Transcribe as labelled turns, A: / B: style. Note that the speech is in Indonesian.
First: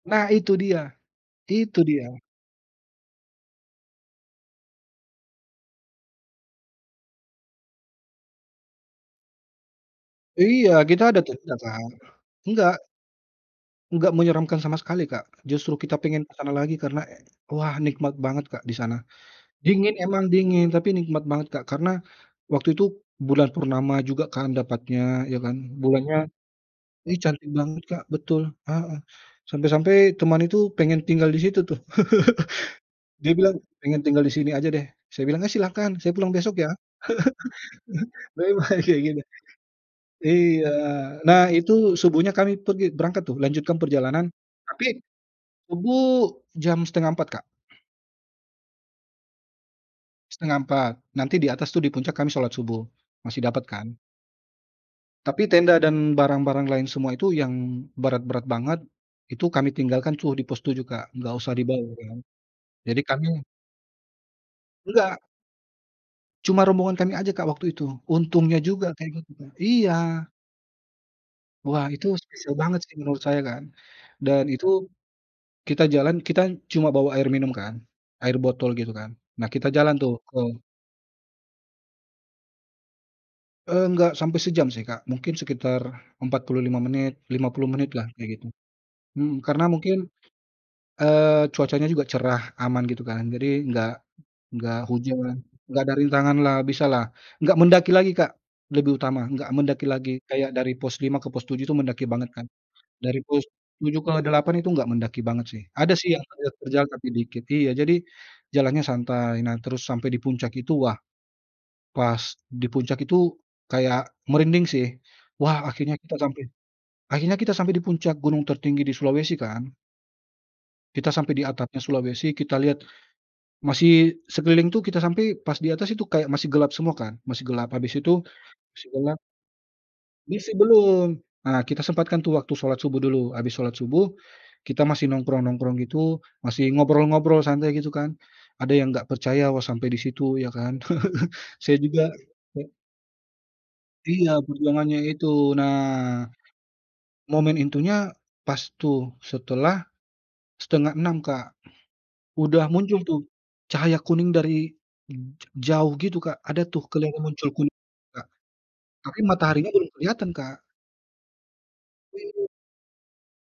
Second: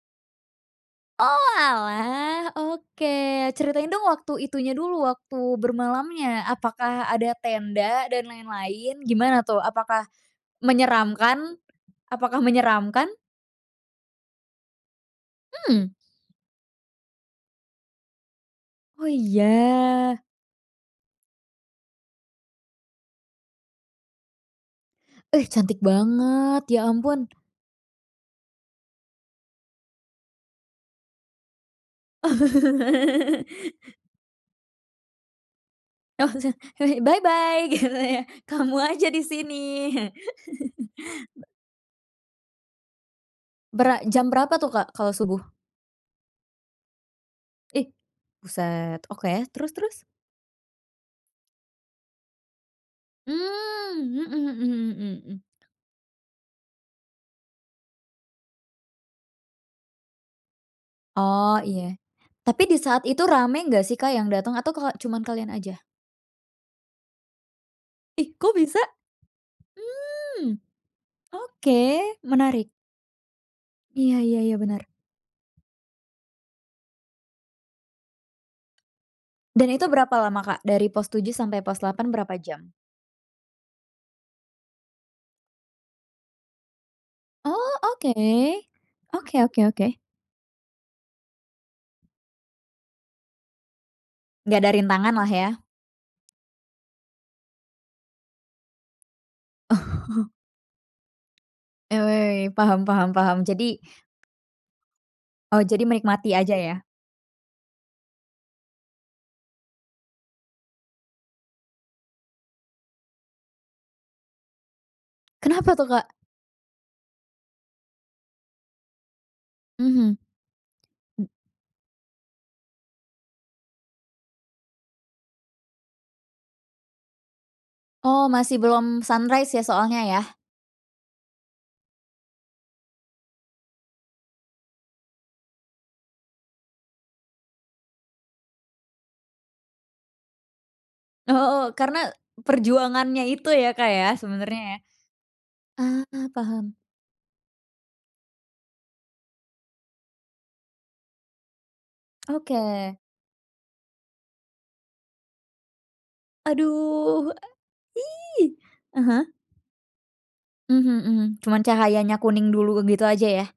A: Nah itu dia,
B: Oh,
A: itu dia!
B: alah. Oke, ceritain dong waktu itunya dulu, waktu bermalamnya apakah ada tenda dan lain-lain? Gimana tuh, apakah
A: Iya, kita ada tuh
B: menyeramkan?
A: dibelakang.
B: Apakah
A: Enggak.
B: menyeramkan?
A: Enggak menyeramkan sama sekali, Kak. Justru
B: Mmm.
A: kita pengen ke sana lagi karena, wah, nikmat banget, Kak, di sana.
B: Oh,
A: Dingin
B: iya.
A: memang dingin, tapi nikmat banget, Kak. Karena waktu itu bulan purnama juga kan dapatnya, iya,
B: Eh,
A: kan.
B: cantik
A: Bulannya
B: banget, ya,
A: ini
B: ampun!
A: cantik banget, Kak, betul, heeh, sampai-sampai teman itu pengen tinggal di situ, tuh. Dia bilang, "Pengen tinggal di sini aja deh," saya bilang, "Iya, silahkan, saya pulang besok ya!"
B: [unintelligible] Bye bye, gitu ya. Kamu
A: "Bye-bye," kayak
B: aja
A: gini.
B: di sini.
A: Iya, nah, itu Subuhnya kami pergi berangkat tuh, lanjutkan
B: Bera
A: perjalanan,
B: jam berapa tuh,
A: tapi
B: Kak, kalo subuh?
A: Subuh jam 03:30, Kak.
B: Ih! Buset! Oke, terus terus?
A: 03:30. Nanti di atas tuh, di puncak kan Salat Subuh, masih dapat kan.
B: Mmm, mhm mhm mhm mhm.
A: Tapi tenda dan barang-barang lain semua itu yang berat-berat banget, itu kami tinggalkan tuh di pos 7, Kak. Enggak usah
B: Oh,
A: dibawa
B: iya,
A: kan,
B: tapi di
A: jadi
B: saat itu
A: kami
B: rame enggak sih, Kak, yang dateng atau keho cuma
A: Enggak.
B: kalian aja?
A: Cuma rombongan kami aja, Kak, waktu itu.
B: Ih, kok
A: Untungnya
B: bisa?
A: juga kayak gitu kan, iya.
B: Mmm, oke
A: Wah, itu spesial
B: menarik.
A: banget sih menurut saya kan.
B: Iya iya
A: Dan
B: iya
A: itu
B: bener.
A: kita jalan, kita cuma bawa air minum kan, air botol, gitu kan. Nah, kita
B: Dan itu
A: jalan tuh
B: berapa
A: ke
B: lama, Kak? Dari pos 7 sampai pos 8 berapa jam?
A: Enggak sampai sejam sih, Kak. Mungkin sekitar 45 menit, 50
B: Oh,
A: menit lah,
B: oke.
A: kayak gitu. Mhm,
B: Oke oke
A: karena mungkin,
B: oke.
A: eee, cuacanya juga cerah, aman, gitu kan. Jadi enggak
B: Enggak ada
A: enggak
B: rintangan lah,
A: hujan,
B: ya?
A: enggak ada rintangan lah, bisalah. Enggak mendaki lagi, Kak, lebih utama, nggak mendaki lagi, kayak dari pos 5 ke pos 7 itu
B: Eh,
A: mendaki banget kan.
B: wei, paham, paham,
A: Dari
B: paham,
A: pos
B: jadi
A: 7 ke 8 itu nggak mendaki banget
B: Oh,
A: sih.
B: jadi
A: Ada sih yang
B: menikmati aja, ya?
A: terjal-terjal, tapi dikit. Iya, jadi jalannya santai, nah, terus sampai di puncak itu, wah! Pas di puncak itu kayak merinding sih. Wah,
B: Kenapa tuh,
A: akhirnya
B: Kak?
A: kita sampai akhirnya kita sampai di puncak gunung tertinggi di Sulawesi kan.
B: Mhm.
A: Kita
B: M
A: sampai di atapnya Sulawesi kita lihat, masih sekeliling tuh kita sampai pas di atas itu kayak masih gelap semua kan, masih gelap, habis itu,
B: Oh, masih
A: masih
B: belum
A: gelap
B: sunrise ya, soalnya, ya?
A: Misi belum, nah kita sempatkan tuh waktu Salat Subuh dulu. Habis Salat Subuh, kita masih nongkrong-nongkrong gitu, masih ngobrol-ngobrol santai, gitu kan. Ada yang enggak percaya. Wah, sampai di situ, ya kan.
B: Oh,
A: Saya juga
B: karena
A: he
B: perjuangannya itu ya, Kak, ya,
A: Iya,
B: sebenernya, ya?
A: perjuangannya itu, nah,
B: Eee, paham.
A: momen intinya pas tuh, setelah 05:30, Kak. Sudah
B: Oke.
A: muncul tuh, cahaya kuning dari ja jauh gitu, Kak. Ada tuh kelihatan
B: Aduh,
A: muncul kuning, Kak.
B: ih! Ah
A: tapi
B: hah.
A: Mataharinya belum kelihatan, Kak.
B: Mhm mhm. Cuman cahayanya
A: Iya.
B: kuning dulu, gitu aja, ya?